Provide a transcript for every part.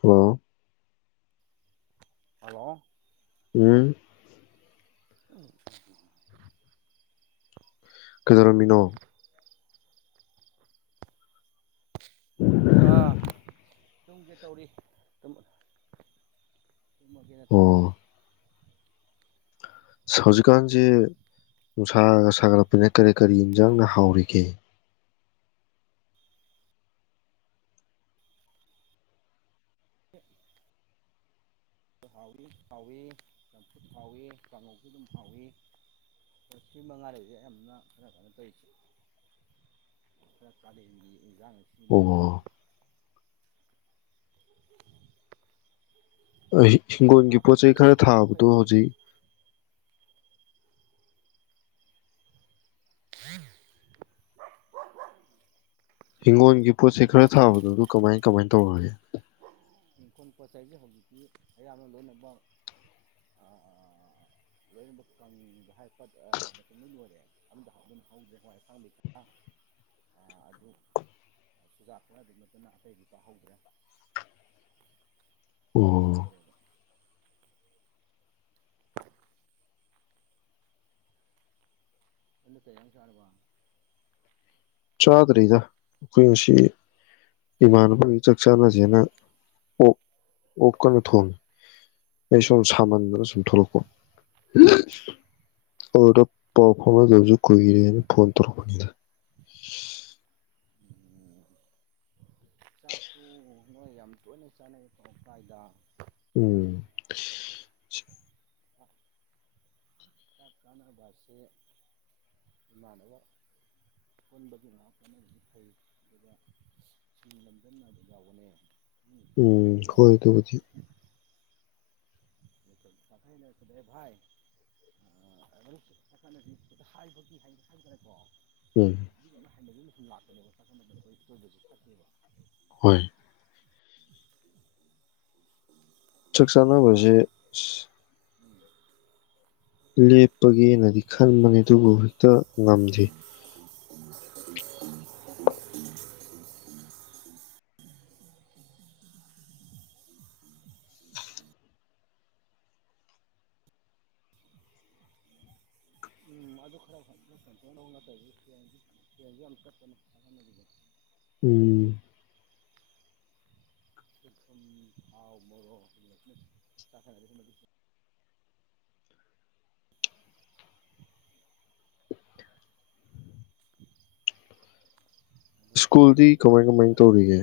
hello hello ꯎꯝ ꯎ ꯀꯩꯗꯧꯔꯝꯃꯤꯅꯣ ꯇꯨꯃꯒꯦ ꯇꯧꯔꯤ ꯇꯨꯝꯃꯒꯦꯅ ꯇꯧꯔꯤ ꯑꯣ ꯍꯧꯖꯤꯛꯀꯥꯟꯁꯦ ꯅꯨꯡꯁꯥꯒ ꯁꯥꯒꯠꯂꯛꯄꯅ ꯀꯔꯤ ꯀꯔꯤ ꯌꯦꯟꯁꯥꯡꯅ ꯍꯥꯎꯔꯤꯒꯦ ꯎ ꯍꯥꯎꯏ ꯍꯥꯎꯏ ꯆꯝꯐꯨꯠ ꯍꯥꯎꯏꯤ ꯀꯥꯡꯉꯧꯁꯨ ꯑꯗꯨꯝ ꯍꯥꯎꯏ ꯁꯤ ꯃꯉꯥ ꯂꯩꯁꯦ ꯌꯥꯝꯅ ꯈꯔ ꯀꯩꯅꯣ ꯇꯧꯔꯤ ꯈꯔ ꯀꯥꯂꯦꯟ ꯒꯤ ꯌꯦꯛꯏ ꯖ ꯁꯤꯃ ꯑꯣ ꯑꯗꯨ ꯍꯤꯡꯒꯣꯜꯒꯤ ꯉꯥ ꯄꯣꯠ ꯊꯣꯡꯕꯁꯨ ꯆꯩꯩ ꯑꯗꯨꯝ ꯈꯔ ꯍꯥꯎꯋꯤ ꯑꯩꯈꯣꯏ ꯊꯥꯕꯗꯣ ꯑꯁꯤ ꯍꯧꯖꯤꯛ ꯎꯝ ꯍꯤꯡꯒꯣꯜꯒꯤ ꯄꯣꯠꯆꯩ ꯈꯔ ꯊꯥꯕꯗꯣ ꯑꯗꯨ ꯀꯃꯥꯏ ꯀꯃꯥꯏ ꯇꯧꯔꯒꯦ ꯏꯁꯩꯁꯦ ꯍꯧꯖꯤꯛꯇꯤ ꯑꯌꯥꯝꯅ ꯂꯣꯏꯅꯃꯛ ꯂꯣꯏꯅꯃꯛ ꯀꯪꯅꯤꯡꯕ ꯍꯥꯏ ꯄꯠ ꯃꯇꯨꯡ ꯂꯣꯏ ꯂꯣꯏꯔꯦ ꯑꯝꯗ ꯍꯧꯗ꯭ꯔꯦ ꯍꯋꯥꯏ ꯑꯛꯁꯥꯡ ꯂꯩ ꯈ ꯑꯗꯨ ꯆꯨꯖꯥꯛ ꯈꯔ ꯑꯗꯨꯝ ꯅꯠꯇꯅ ꯑꯇꯩꯗꯤ ꯄꯥꯍꯧꯗ꯭ꯔꯦ ꯑꯣ ꯍꯅ ꯀꯌꯥ ꯆꯔꯄꯥ ꯆꯥꯗ꯭ꯔꯤꯗ ꯑꯩꯈꯣꯏ ꯉꯁꯤ ꯏꯃꯥꯟꯅꯕꯒꯤ ꯆꯥꯛ ꯆꯥꯟꯅꯁꯦꯅ ꯑꯣ ꯑꯣꯛꯀꯅ ꯊꯣꯡꯉꯤ ꯑꯩ ꯁꯨꯝ ꯁꯥꯃꯟꯗꯅ ꯁꯨꯝ ꯊꯣꯛꯂꯛꯄ ꯑꯗꯨꯗ ꯄꯥꯎ ꯐꯥꯎꯅꯗꯕꯁꯨ ꯀꯨꯏꯔꯦꯅ ꯐꯣꯟ ꯇꯧꯔꯛꯄꯅꯤꯗ ꯆꯥꯛꯇꯨ ꯅꯣꯏ ꯌꯥꯝ ꯇꯣꯏꯅ ꯆꯥꯅꯩ ꯄꯧꯗꯥꯥꯏꯗ ꯎꯝ ꯍꯤꯗꯥꯛ ꯀꯥꯟꯅꯕꯁꯦ ꯏꯃꯥꯟꯅꯕ ꯄꯨꯟꯕꯒꯤ ꯉꯥꯏꯍꯥꯛ ꯄꯨꯅꯕꯗꯤ ꯐꯩ ꯑꯗꯨꯒ ꯏꯁꯤꯡ ꯂꯝꯗꯕ ꯌꯥꯎꯕꯅꯦ ꯃꯤ ꯎꯝ ꯈꯪꯗꯕ ꯍꯣꯏ ꯌꯥꯎꯕꯅꯦ ꯇ ꯍꯧꯗꯤ ꯦ ꯚꯥꯏꯣ ꯎꯝ ꯂꯥꯛꯄꯅꯦꯕ ꯆꯥꯛꯀꯟꯕꯗꯣꯏꯣꯏꯗꯁꯨ ꯐꯠꯇꯦꯕ ꯍꯣꯏ ꯆꯛꯁꯥꯅ ꯑꯗꯨꯒ ꯍꯧꯁꯦ ꯂꯩꯞ ꯀꯄꯒꯦꯅꯗꯤ ꯈꯟꯕꯅꯦ ꯑꯗꯨꯕꯨ ꯍꯦꯛꯇ ꯉꯝꯗꯦ ꯎꯝ ꯑꯗꯨ ꯈꯔ ꯎꯝ ꯊꯥꯎ ꯃ ꯑꯗꯨ ꯁ꯭ꯀꯨꯜꯗꯤ ꯆꯥꯛ ꯀꯃꯥꯏ ꯀꯃꯥꯏ ꯆꯥꯅꯕ ꯇꯧꯔꯤꯒꯦ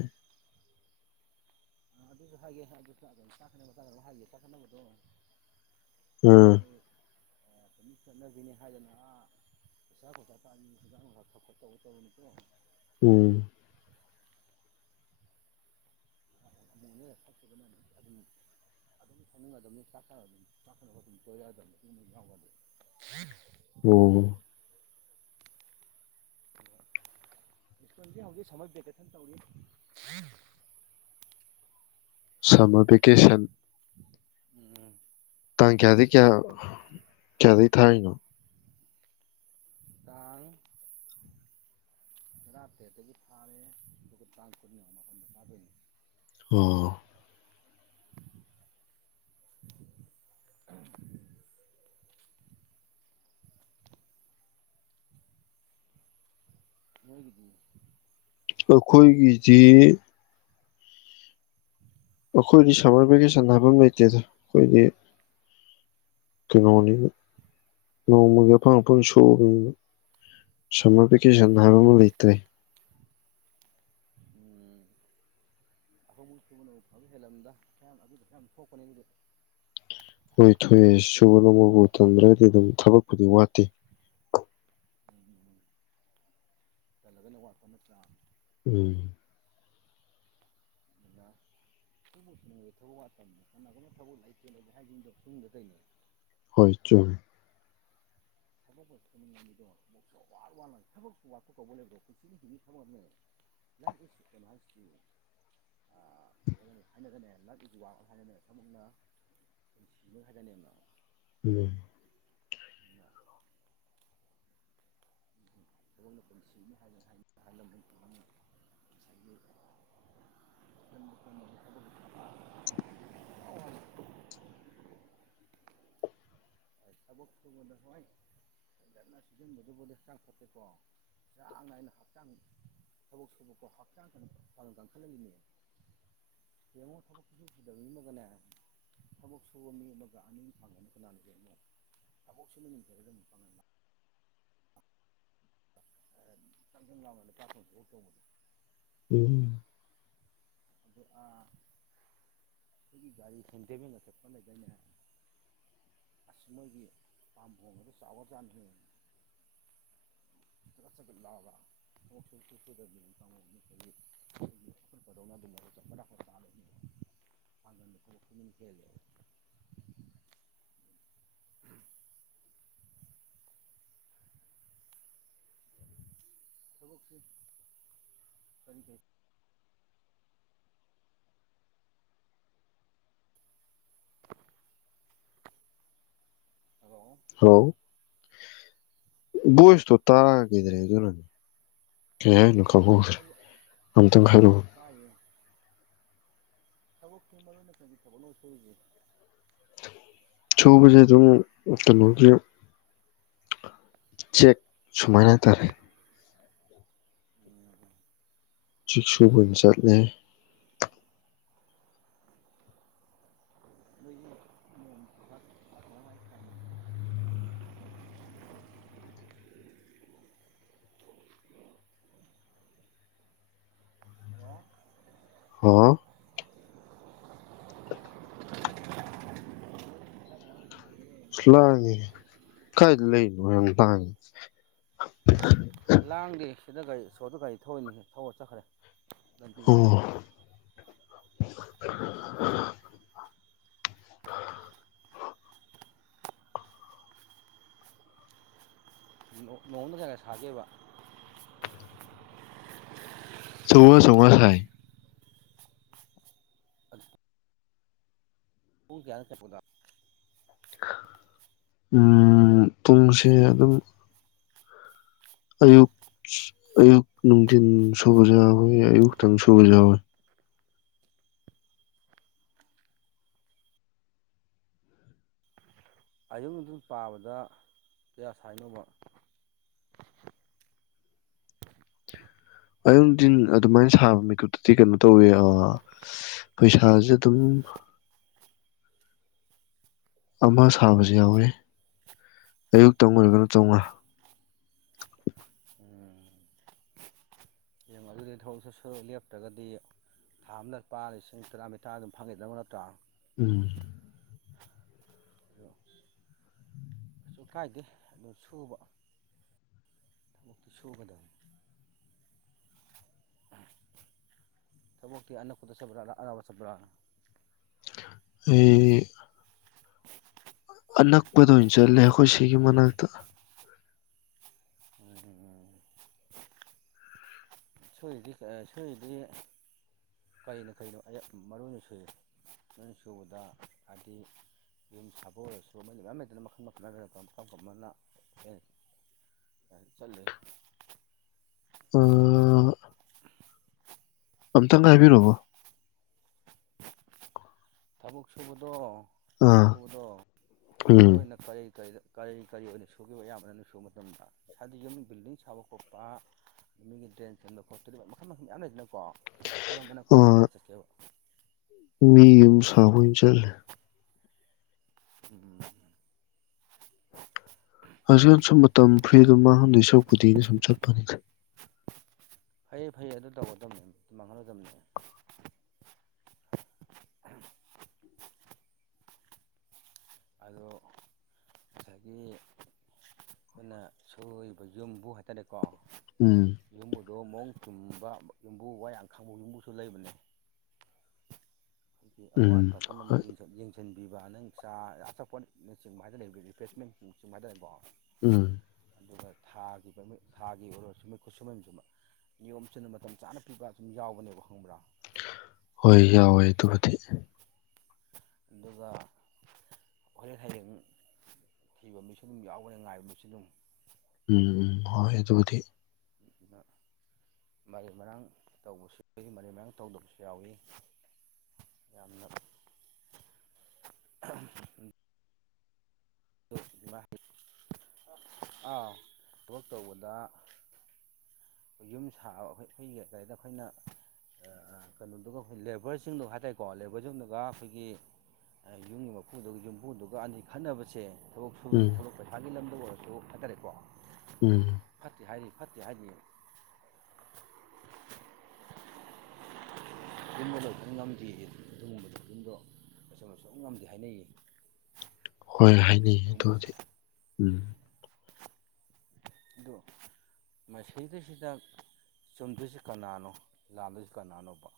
ꯑꯗꯨ ꯁꯁꯥꯏꯦ ꯑꯗꯨ ꯁꯂ ꯆ ꯆ ꯂꯧꯍꯥꯏꯒꯤ ꯆ ꯈꯅꯅꯕꯗꯣ ꯑꯝ ꯑꯗꯨꯃꯤ ꯆꯠꯅꯈꯤꯅꯤ ꯍꯥꯏꯗꯅ ꯄꯩꯁꯥ ꯄꯩꯁꯥ ꯇꯥꯅꯤ ꯍꯖꯥꯡꯥ ꯊꯄ ꯇꯧꯕ ꯇꯧꯔꯨꯅꯨꯀꯣ ꯎꯝ ꯑꯃꯨꯛꯛꯈꯤꯗꯅ ꯑꯗꯨꯝ ꯑꯗꯨꯝ ꯁꯛꯅꯤꯡꯒꯗꯕꯅꯤ ꯆꯥꯛ ꯑꯗꯨꯝ ꯆꯥꯛ ꯑꯗꯨꯝꯣꯏꯔꯛꯑꯗꯕꯅꯤ ꯑꯗꯨ ꯌꯥꯎꯒꯗꯤ ꯑꯣ ꯁ꯭ꯀꯨꯜꯁꯦ ꯍꯧꯖꯤꯛ ꯁꯝꯃꯔ ꯚꯦꯀꯦꯁꯟ ꯇꯧꯔꯤ ꯁꯃꯔ ꯦꯀꯦꯁꯟ ꯇ ꯀꯌꯥꯗ ꯀꯌꯥ ꯆꯗꯩ ꯊꯥꯔꯤꯅꯣ ꯇꯥꯡ ꯀꯔꯇ ꯑꯗꯨꯕꯨ ꯊꯥꯔꯦ ꯑꯗꯨ ꯇꯥꯡ ꯄꯅꯤꯗꯅꯤ ꯑ ꯂꯩꯣꯏ ꯀ ꯑꯩꯈꯣꯏꯒꯤꯁꯤ ꯑꯩꯈꯣꯏꯗꯤ ꯁꯝꯃꯔ ꯚꯦꯀꯦꯁꯟ ꯍꯥꯏꯕ ꯑꯃ ꯂꯩꯇꯦꯗ ꯑꯩꯈꯣꯏꯗꯤ ꯀꯩꯅꯣꯅꯤꯅ ꯅꯣꯡꯃꯒꯤ ꯑꯐꯪ ꯑꯐꯪ ꯁꯣꯛꯑꯕꯅꯤꯅ ꯁꯝꯃꯔ ꯚꯦꯀꯦꯁꯟ ꯍꯥꯏꯕ ꯑꯃ ꯂꯩꯇ꯭ꯔꯦ ꯑꯩꯐ ꯃ ꯁꯕꯅꯐꯥꯁꯨ ꯍꯦꯜꯂꯝꯗꯥꯗ ꯐꯣꯈꯣꯟꯅꯦꯒꯗꯦ ꯍꯣꯏ ꯊꯣꯛꯣꯏꯑꯦ ꯁꯨꯕ ꯅꯣꯝꯕꯕꯨ ꯇꯝꯗ꯭ꯔꯒꯗꯤ ꯑꯗꯨꯝ ꯊꯕꯛꯄꯨꯗꯤ ꯋꯥꯠꯇꯦ ꯇꯂꯒꯅ ꯋꯥꯄꯅꯠꯇ ꯎꯝ ꯑꯗꯨ ꯁꯤꯕ ꯊꯕꯛ ꯋꯥꯗ ꯀꯅꯒꯅ ꯊꯕꯛ ꯂꯩꯇꯦꯅꯗꯤ ꯍꯥꯏꯖꯅꯤꯡꯗꯕ ꯁꯨꯝꯗ ꯇꯅꯦ ꯍꯣꯏ ꯆꯣꯏ ꯊꯕꯛꯗꯣ ꯊꯕ ꯋꯥꯠꯄ ꯀꯧꯕ ꯂꯩꯕꯣ ꯄꯨꯟꯁꯤꯅ ꯍꯤꯡꯉꯤ ꯊꯕ ꯂ ꯏꯁ ꯀꯩꯅꯣ ꯍꯥꯏꯁꯤ ꯍꯥꯏ ꯍꯥꯏꯅꯒꯅꯦ ꯂ ꯏꯁ ꯋꯥꯠ ꯍꯥꯏꯅꯅꯦ ꯊꯅ ꯍꯥꯏꯒꯅꯦꯅ ꯎꯝ ꯑ [unintelligible] ꯊꯕꯛ ꯁꯨꯕꯗ ꯍꯣꯏ ꯐꯖꯟꯅ ꯁꯤꯖꯤꯟꯅꯕꯗꯨꯕꯨꯗꯤ ꯍꯛꯆꯥꯡ ꯐꯠꯇꯦꯀꯣ ꯆ ꯆꯥꯡ ꯅꯥꯏꯅ ꯍꯛꯆꯥꯡ ꯊꯕꯛ ꯁꯨꯕꯀꯣ ꯍꯛꯆꯥꯡ ꯀ ꯐ ꯀꯟꯈꯠꯂꯏꯅꯦ ꯌꯦꯡꯉꯣ ꯊꯕꯛꯁꯨ ꯁꯨꯗꯕ ꯃꯤ ꯑꯃꯒꯅꯦ ꯊꯕꯛ ꯁꯨꯕ ꯃꯤ ꯑꯃꯒ ꯑꯅꯤ ꯐꯪꯒꯅ ꯀꯅꯥꯅ ꯌꯦꯡꯉꯣ ꯁꯄꯣꯁꯃꯤ ꯄꯔꯗ ꯃ ꯄꯉ ꯇ ꯉ ꯃꯗ ꯇꯥꯁꯨ ꯍꯕꯨꯅꯤ ꯎꯝ ꯑꯗꯨꯒ ꯑꯩꯈꯣꯏꯒꯤ ꯒꯥꯔꯤ ꯍꯦꯟꯊꯦꯝꯃꯤꯟꯒ ꯆꯠꯄ ꯂꯩꯗꯅꯦ ꯑꯁ ꯃꯣꯏꯒꯤ ꯄꯥꯝꯍꯣꯡꯕꯗ ꯆꯥꯎꯔꯀꯥꯟ ꯍꯉꯠꯠ ꯂꯥꯎꯒ ꯆ ꯆ ꯑꯗ ꯈꯦ ꯊꯕꯛꯁꯤ ꯀꯔꯤ ꯀ ꯍꯂꯣ ꯍꯥꯎ ꯕꯣꯏꯁꯇꯣ ꯇꯥꯔꯥꯒꯤꯗ꯭ꯔꯦ ꯑꯗꯨꯅꯅꯦ ꯀ ꯍꯥꯏꯅꯣ ꯀꯕꯨꯈ ꯑꯩ ꯃꯇꯈꯅꯣ ꯊꯕꯛꯀꯤ ꯃꯔ ꯅꯠꯇꯪꯒꯤ ꯊꯕꯛ ꯂꯣ ꯁꯣꯏꯁꯦ ꯁꯨꯕꯁꯦ ꯑꯗꯨꯝ ꯀꯩꯅꯣꯒꯤ ꯆꯦꯛ ꯁꯨꯃꯥꯏꯅ ꯍꯥꯏꯇꯥꯔꯦ ꯎꯝ ꯆꯤꯁꯨꯨꯒꯟ ꯆꯠꯂꯦ ꯅꯣꯏꯒꯤ ꯅꯣꯡ ꯀꯃꯥꯏ ꯀꯪꯉꯤꯒꯦ ꯍꯜꯂꯣ ꯍꯥꯎ ꯂ ꯀꯥꯏ ꯂꯩ ꯂ ꯊ ꯂꯥꯡꯒꯦ ꯁꯤꯗ ꯒꯥꯔꯤ ꯁꯣꯗ ꯒꯥꯔꯤ ꯊꯧꯏꯅꯤ ꯊꯧꯔ ꯆꯠꯈ꯭ꯔꯦ ꯑꯗꯨꯕꯤ ꯑꯣ [unintelligible] ꯅꯣꯡꯃꯗ ꯀꯒ ꯁꯥꯒꯦꯕ ꯆꯣꯡꯉ ꯆꯣꯡꯉ ꯁꯥꯏ ꯍꯨꯡ ꯀꯌꯥꯔ ꯀꯄꯗꯥ ꯎꯝ ꯄꯨꯡꯁꯦ ꯑꯗꯨꯝ ꯑꯌꯨꯛ ꯑꯌꯨꯛ ꯅꯨꯡꯊꯤꯤꯟ ꯁꯨꯕꯁꯨ ꯌꯥꯎꯋꯦ ꯑꯌꯨꯛꯇꯪ ꯁꯨꯕ ꯌꯥꯎꯋꯤ ꯑꯌꯨꯛ ꯑꯅꯨꯡ ꯑꯗꯨꯟ ꯄꯥꯕꯗ ꯀꯌꯥ ꯁꯥꯏꯅꯧꯕ ꯑꯌꯗꯤꯟ ꯑꯗꯨꯃꯥꯏꯅ ꯁꯥꯕ ꯃꯤꯀꯨꯞꯇꯗꯤ ꯀꯩꯅꯣ ꯇꯧꯋꯦ ꯄꯩꯁꯥꯁꯦ ꯑꯗꯨꯝ ꯑꯃ ꯁꯥꯕꯁꯨ ꯌꯥꯎꯋꯤ ꯑꯌꯨꯛꯇꯪ ꯑꯣꯏꯔꯒꯅ ꯆꯥꯝꯃꯉꯥ ꯑꯗꯨ ꯊꯕꯣꯛꯁꯨ ꯁ ꯂꯦꯞꯇ꯭ꯔꯒꯗꯤ ꯊꯥ ꯑꯃꯗ ꯂꯨꯄꯥ ꯂꯤꯁꯤꯡ ꯇꯔꯥꯃꯊꯥ ꯑꯗꯨꯝ ꯐꯪꯒꯗꯅꯕ ꯅꯠꯇ꯭ꯔꯥ ꯎꯝ ꯑꯗꯣ ꯀꯩꯁꯨ ꯀꯥꯏꯗꯦ ꯑꯗꯨ ꯁꯨꯕ ꯊꯕꯛꯇꯤ ꯁꯨꯒꯗꯕꯅꯤ ꯊꯕꯣꯛꯇ ꯑꯅꯗꯄ ꯑ ꯆꯄꯔ ꯑ ꯑꯅꯛꯄꯗ ꯑꯣꯏꯅ ꯆꯠꯂꯦ ꯑꯩꯈꯣꯏ ꯁꯤꯒꯤ ꯃꯅꯥꯛꯇ ꯎꯝ ꯎꯝ ꯁꯣꯏꯔꯤꯗꯤ ꯁꯣꯏꯔꯤꯗꯤ ꯀꯔꯤꯅꯣ ꯀꯔꯤꯅꯣ ꯃꯔꯨ ꯑꯣꯏꯅ ꯁꯨꯔꯤꯦ ꯃꯔꯣꯏꯅ ꯁꯨꯕꯗ ꯍꯥꯏꯗꯤ ꯌꯨꯝ ꯁꯥꯕ ꯑꯣꯏꯔꯁꯨ ꯃ ꯃꯌꯥꯝ ꯂꯩꯗꯅ ꯃꯈꯜ ꯃꯈꯜꯅꯔ ꯃ ꯀꯅ ꯆꯠꯂꯤ ꯑ ꯑꯝꯇꯪꯒ ꯍꯥꯏꯕꯤꯔꯕ ꯇꯥꯕꯛ ꯁꯕꯗꯣ ꯆꯦꯛ ꯑꯥ ꯁꯨꯕꯗꯣ ꯎꯝ ꯃꯔꯨ ꯑꯣꯏꯅ ꯀꯔꯤ ꯀꯔꯤꯗ ꯀꯔꯤ ꯀꯔꯤ ꯑꯣꯏꯅ ꯁꯨꯈꯤꯕ ꯑꯌꯥꯝꯕꯅꯅ ꯁꯨꯕ ꯃꯇꯝꯗ ꯏꯁꯥꯗ ꯌꯨꯝ ꯕꯤꯜꯗꯤꯡ ꯁꯥꯕ ꯈꯣꯠꯄ ꯌꯃꯤꯒꯤ ꯗ꯭ꯔꯦꯟ ꯆꯟꯕ ꯈꯣꯀꯔꯤꯕ ꯃꯈꯜ ꯃꯈꯟ ꯃꯌꯥꯝ ꯂꯩꯗꯅꯀꯣ ꯀꯔꯝꯕꯅ ꯈ꯭ꯋꯥꯏꯗꯒꯤ ꯑꯥ ꯍꯦꯟꯅ ꯆꯠꯀꯦꯕ ꯃꯤ ꯌ ꯁꯥꯕꯣꯏ ꯆꯂꯦ ꯎꯝ ꯍꯧꯖꯤꯛ ꯁꯨꯝ ꯃꯇꯝ ꯐ꯭ꯔꯤꯗ ꯃꯉꯣꯟꯗ ꯏꯁꯄꯨꯗꯤꯅ ꯁꯨꯝ ꯆꯠꯄꯅꯤ ꯐꯩꯌꯦ ꯐꯩꯌꯦ ꯑꯗꯨ ꯇꯧꯒꯗꯕꯅꯦ ꯃꯇꯝ ꯃꯥꯡꯍꯜꯂꯣꯢꯗꯕꯅꯦ [unintelligible] ꯑꯗꯣ ꯉꯁꯥꯏꯒꯤ ꯑꯩꯈꯣꯏꯅ ꯁꯣꯏꯔꯤꯕ ꯌꯨꯝꯕꯨ ꯍꯥꯏꯇꯥꯔꯦꯀꯣ ꯎꯝ ꯌꯨꯝꯕꯨꯗꯣ ꯃꯑꯣꯡ ꯆꯨꯝꯕ ꯌꯨꯝꯕꯨ ꯋꯥ ꯌꯥ ꯈꯪꯕ ꯌꯨꯝꯕꯨꯁꯨ ꯂꯩꯕꯅꯦ ꯑꯩꯈꯣꯏꯒꯤ ꯑꯋꯥꯠ ꯎꯝ ꯑꯄ ꯄꯨꯝꯅꯥꯃꯛ ꯍꯣꯏ ꯌꯦꯡꯁꯟ ꯌꯦꯡꯁꯟꯕ ꯁꯤꯟꯕꯤꯕ ꯅꯪ ꯆꯥ ꯑꯆꯥꯄꯣꯠ ꯅ ꯆꯤꯡꯕ ꯍꯥꯏꯗꯅ ꯂꯩꯕ ꯔꯤꯐ꯭ꯔꯦꯁꯃꯦꯟ ꯆꯤꯡꯕ ꯍꯥꯢꯇꯔꯦꯀꯣ ꯎꯝ ꯑꯗꯨꯒ ꯊꯥꯒꯤ ꯊꯥꯒꯤ ꯑꯣꯏꯔꯣꯁꯨ ꯈꯨꯠꯁꯨꯃꯟꯁꯨ ꯅꯤꯌꯣꯝ ꯆꯨꯝꯅ ꯃꯇꯝ ꯆꯥꯅ ꯄꯤꯕ ꯁꯨꯝ ꯌꯥꯎꯕꯅꯦꯕ ꯈꯪꯕ꯭ꯔꯥ ꯍꯣꯏ ꯌꯥꯎꯋꯦ ꯑꯗꯨꯕꯨꯗꯤ ꯑꯗꯨꯒ ꯍꯣꯔꯦꯟ ꯍꯩꯌꯦꯡ ꯊꯤꯕ ꯃꯤꯁꯨ ꯑꯗꯨꯝ ꯌꯥꯎꯒꯅꯤ ꯉꯥꯏꯕ ꯃꯤꯁꯨ ꯑꯗꯨꯝ ꯎꯝ ꯎꯝ ꯍꯣꯏ ꯑꯗꯨꯕꯨꯗꯤ ꯃꯔꯩ ꯃꯔꯥꯡ ꯇꯧꯕꯁꯨ ꯃꯔꯩ ꯃꯔꯥꯡ ꯇꯧꯗꯕꯁꯨ ꯌꯥꯎꯢ ꯌꯥꯝꯅ ꯑꯥ ꯊꯕꯛ ꯇꯧꯕꯗ ꯑꯩꯈꯣꯏ ꯌꯨꯝ ꯁꯥꯕ ꯑꯩꯈ ꯑꯩꯈꯣꯏꯒꯤ ꯀꯔꯤꯗ ꯑꯩꯈꯣꯏꯅ ꯀꯩꯅꯣꯗꯨꯒ ꯑꯩꯈꯣꯏ ꯂꯦꯕꯔꯁꯤꯡꯗꯨ ꯍꯥꯏ ꯇꯔꯦꯀꯣ ꯂꯦꯕꯔꯁꯤꯡꯗꯨꯒ ꯑꯩꯈꯣꯏꯒꯤ ꯌꯨꯝꯒꯤ ꯃꯄꯨꯗꯨꯒ ꯌꯨꯝꯕꯨꯗꯨꯒ ꯑꯅꯤ ꯈꯠꯅꯕꯁꯦ ꯊꯕꯛ ꯁꯨꯕꯒꯤ ꯎꯝ ꯊꯕꯛ ꯄꯩꯁꯥꯒꯤ ꯂꯝꯗ ꯑꯣꯏꯔꯁꯨ ꯍꯥꯏꯇꯔꯦꯀꯣ ꯎꯝ ꯐꯠꯇꯦ ꯍꯥꯏꯔꯤ ꯐꯠꯇꯦ ꯍꯥꯏꯅꯤ ꯌꯨꯝꯕꯗꯁꯨ ꯉꯝꯗꯦ ꯑꯗꯨꯒꯨꯝꯕꯗꯨ ꯌꯨꯝꯗꯣ ꯂꯣꯢꯁꯟꯕ ꯁꯨꯛꯉꯝ ꯉꯝꯗꯦ ꯍꯥꯏꯅꯩꯌꯦ ꯍꯣꯏ ꯍꯥꯏꯅꯩ ꯑꯗꯨꯒꯨꯝꯕꯁꯦ ꯑꯗꯨꯕꯨꯗꯤ ꯎꯝ ꯑꯗꯨ ꯃꯁꯤꯗꯩꯁꯤꯗ ꯆꯨꯝꯗꯣꯏꯁꯤ ꯀꯅꯥꯅꯣ ꯂꯥꯟꯗꯣꯏꯁꯤ ꯀꯅꯥꯅꯣꯕ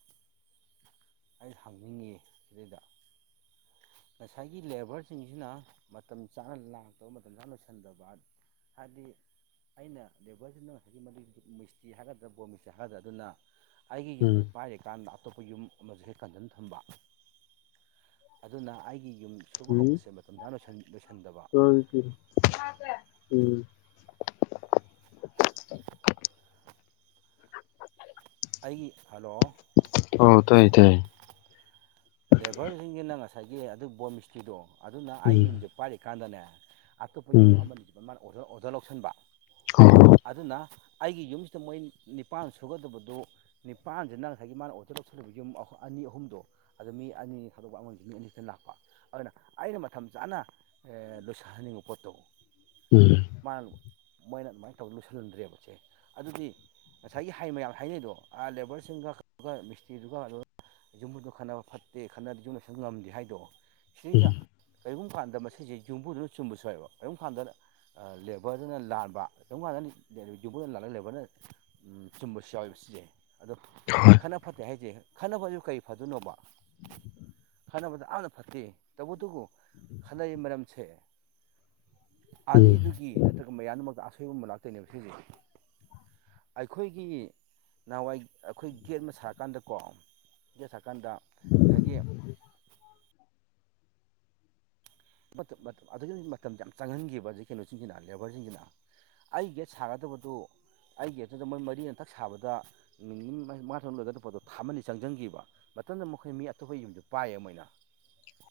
ꯑꯩꯅ ꯍꯪꯅꯤꯡꯉꯤ ꯁꯤꯗꯩꯗ ꯉꯁꯥꯏꯒꯤ ꯂꯦꯕꯔꯁꯤꯡꯁꯤꯅ ꯃꯇꯝ ꯆꯥꯅ ꯂꯥꯛꯇꯕ ꯃꯇꯝ ꯆꯥꯅ ꯂꯣꯏꯁꯤꯟꯗꯕ ꯍꯥꯏꯕꯗꯤ ꯑꯩꯅ ꯂꯦꯕꯔꯁꯤꯅ ꯉꯁꯥꯏꯒꯤ ꯃꯗꯨ ꯃꯤꯁꯇ꯭ꯔꯤ ꯍꯥꯏꯒꯗ꯭ꯔꯥ ꯕꯣꯔ ꯃꯤꯁꯇ꯭ꯔꯤ ꯍꯥꯏꯒꯗ꯭ꯔꯥ ꯑꯗꯨꯅ ꯑꯩꯒꯤ ꯌꯨꯝꯁꯦ ꯎꯝ ꯄꯥꯏꯔꯤꯀꯥꯟꯗ ꯑꯇꯣꯞꯄ ꯌꯨꯝ ꯑꯃꯁꯨ ꯍꯦꯛ ꯀꯟꯖꯟ ꯊꯝꯕ ꯑꯗꯨꯅ ꯑꯩꯒꯤ ꯌꯨꯝ ꯁꯨꯕ ꯍꯧꯕꯁꯦ ꯃꯇꯝ ꯆꯥꯅ ꯂꯣꯢꯁꯟ ꯆꯥꯔꯁꯤ ꯊꯤꯔꯣ ꯆꯥꯔꯁꯦ ꯎꯝ ꯑꯩꯒꯤ ꯍꯜꯂꯣ ꯑꯣ ꯇꯥꯏ ꯇꯥꯏ ꯂꯦꯕꯔꯁꯤꯡꯁꯤꯅ ꯉꯁꯥꯏꯒꯤ ꯑꯗꯨ ꯕꯣꯔ ꯃꯤꯁꯇ꯭ꯔꯤꯗꯣ ꯑꯗꯨꯅ ꯑꯩ ꯎꯝ ꯌꯨꯝꯁꯦ ꯄꯥꯏꯔꯤꯀꯥꯟꯗꯅꯦ ꯑꯇꯣꯞꯄ ꯎꯝ ꯌꯨꯝ ꯑꯃꯅꯤ [unintelligible] ꯃꯥꯅ ꯑꯣꯔꯗꯔ ꯑꯣꯔꯗꯔ ꯂꯧꯁꯟꯕ ꯑꯧ ꯑꯗꯨꯅ ꯑꯩꯒꯤ ꯌꯨꯝꯁꯤꯗ ꯃꯣꯏ ꯅꯤꯄꯥꯟ ꯁꯨꯒꯗꯕꯗꯨ ꯅꯤꯄꯥꯟꯁꯤꯅ ꯉꯁꯥꯏꯒꯤ ꯃꯥꯅ ꯑꯣꯗꯔ ꯂꯧꯁꯤꯜꯂꯤꯕ ꯌꯨꯝ ꯑꯅꯤ ꯑꯍꯨꯝꯗꯣ ꯑꯗꯨꯗ ꯃꯤ ꯑꯅꯤ ꯊꯥꯗꯣꯛꯄ ꯑꯃꯒꯤꯁꯤ ꯃꯤ ꯑꯅꯤ ꯈꯛꯇ ꯂꯥꯛꯄ ꯑꯗꯨꯅ ꯑꯩꯅ ꯃꯇꯝ ꯆꯥꯅ ꯂꯣꯏꯁꯤꯜꯍꯟꯅꯤꯡꯕ ꯄꯣꯠꯇꯣ ꯎꯝ ꯃꯥꯅ ꯃꯣꯏꯅ ꯑꯗꯨꯃꯥꯏꯅ ꯇꯧ ꯂꯣꯏꯁꯤꯜꯍꯟꯗ꯭ꯔꯦꯕꯁꯦ ꯑꯗꯨꯗꯤ ꯉꯁꯥꯏꯒꯤ ꯍꯥꯏ ꯃꯌꯥꯝ ꯍꯥꯏꯅꯩꯗꯣ ꯂꯦꯕꯔꯁꯤꯡꯒ ꯃꯤꯁꯇ꯭ꯔꯤꯗꯨꯒ ꯑꯗꯨꯒ ꯌꯨꯝꯕꯨꯗꯨ ꯈꯟꯅꯕ ꯐꯠꯇꯦ ꯈꯠꯅꯗꯤ ꯌꯨꯝ ꯂꯣꯢꯁꯟꯕ ꯉꯝꯗꯦ ꯍꯥꯏꯗꯣ ꯎꯝ ꯁꯨꯅꯤꯇ ꯀꯔꯤꯒꯨꯝꯕ ꯀꯥꯟꯗ ꯃꯁꯤꯁꯦ ꯌꯨꯝꯕꯨꯗꯨꯅ ꯆꯨꯝꯕꯁꯨ ꯌꯥꯎꯋꯦꯕ ꯀꯔꯤꯒꯨꯝꯕ ꯀꯥꯟꯗ ꯂꯦꯕꯔꯗꯨꯅ ꯂꯥꯟꯕ ꯀꯔꯤꯒꯨꯝꯕ ꯀꯥꯟꯗ ꯌꯨꯝꯕꯨꯗ ꯂꯥꯜꯂꯒ ꯂꯦꯕꯔꯗꯅ ꯆꯨꯝꯕꯁꯨ ꯌꯥꯎꯋꯦꯕ ꯁꯤꯁꯦ ꯑꯗꯣ ꯍꯣꯏ ꯈꯠꯅ ꯐꯠꯇ ꯑꯩ ꯍꯥꯏꯁꯦ ꯈꯠꯅꯕꯗꯨ ꯀꯔꯤ ꯐꯗꯣꯏꯅꯣꯕ ꯈꯠꯅꯕꯗ ꯑꯝꯇ ꯐꯠꯇꯦ ꯇꯧꯕꯇꯕꯨ ꯈꯟꯅꯔꯤꯕ ꯃꯔꯝꯁꯦ ꯎꯝ ꯑꯅꯤꯗꯨꯒꯤ ꯅꯠꯇ꯭ꯔꯒ ꯃꯌꯥꯝꯗꯨꯃꯛꯇ ꯑꯁꯣꯏꯕ ꯑꯃ ꯂꯥꯛꯇꯣꯏꯅꯦꯕ ꯁꯤꯁꯦ ꯑꯩꯈꯣꯏꯒꯤ ꯅꯍꯥꯟꯋꯥꯏ ꯑꯩꯈꯣꯏ ꯒꯦꯠ ꯑꯃ ꯁꯥꯔꯀꯥꯟꯗꯀꯣ ꯒꯦꯠ ꯁꯥꯔꯀꯥꯟꯗ ꯉꯁꯥꯢꯒꯤ ꯑꯗꯨꯒꯤ ꯃꯇꯝꯗ ꯌꯥꯝ ꯆꯪꯍꯟꯈꯤꯕ ꯍꯧꯖꯤꯛ ꯀꯩꯅꯣꯁꯤꯡꯁꯤꯅ ꯂꯦꯕꯔꯁꯤꯡꯁꯤꯅ ꯑꯩ ꯒꯦꯠ ꯁꯥꯒꯗꯕꯗꯨ ꯑꯩ ꯒꯦꯠꯇꯨꯗ ꯃꯣꯏ ꯃꯔꯤ ꯊꯛ ꯁꯥꯕꯗ ꯅꯨꯃꯤꯠ ꯃꯉꯥ ꯇꯔꯨꯛꯅ ꯂꯣꯏꯒꯗꯕ ꯄꯣꯠꯇꯣ ꯊꯤ ꯑꯃ ꯑꯅꯤ ꯆꯪꯁꯟꯈꯤꯕ ꯃꯇꯝꯗ ꯃꯈꯣꯏ ꯃꯤ ꯑꯇꯣꯞꯄ ꯌꯨꯝꯗꯨ ꯄꯥꯏꯌꯦ ꯃꯣꯏꯅ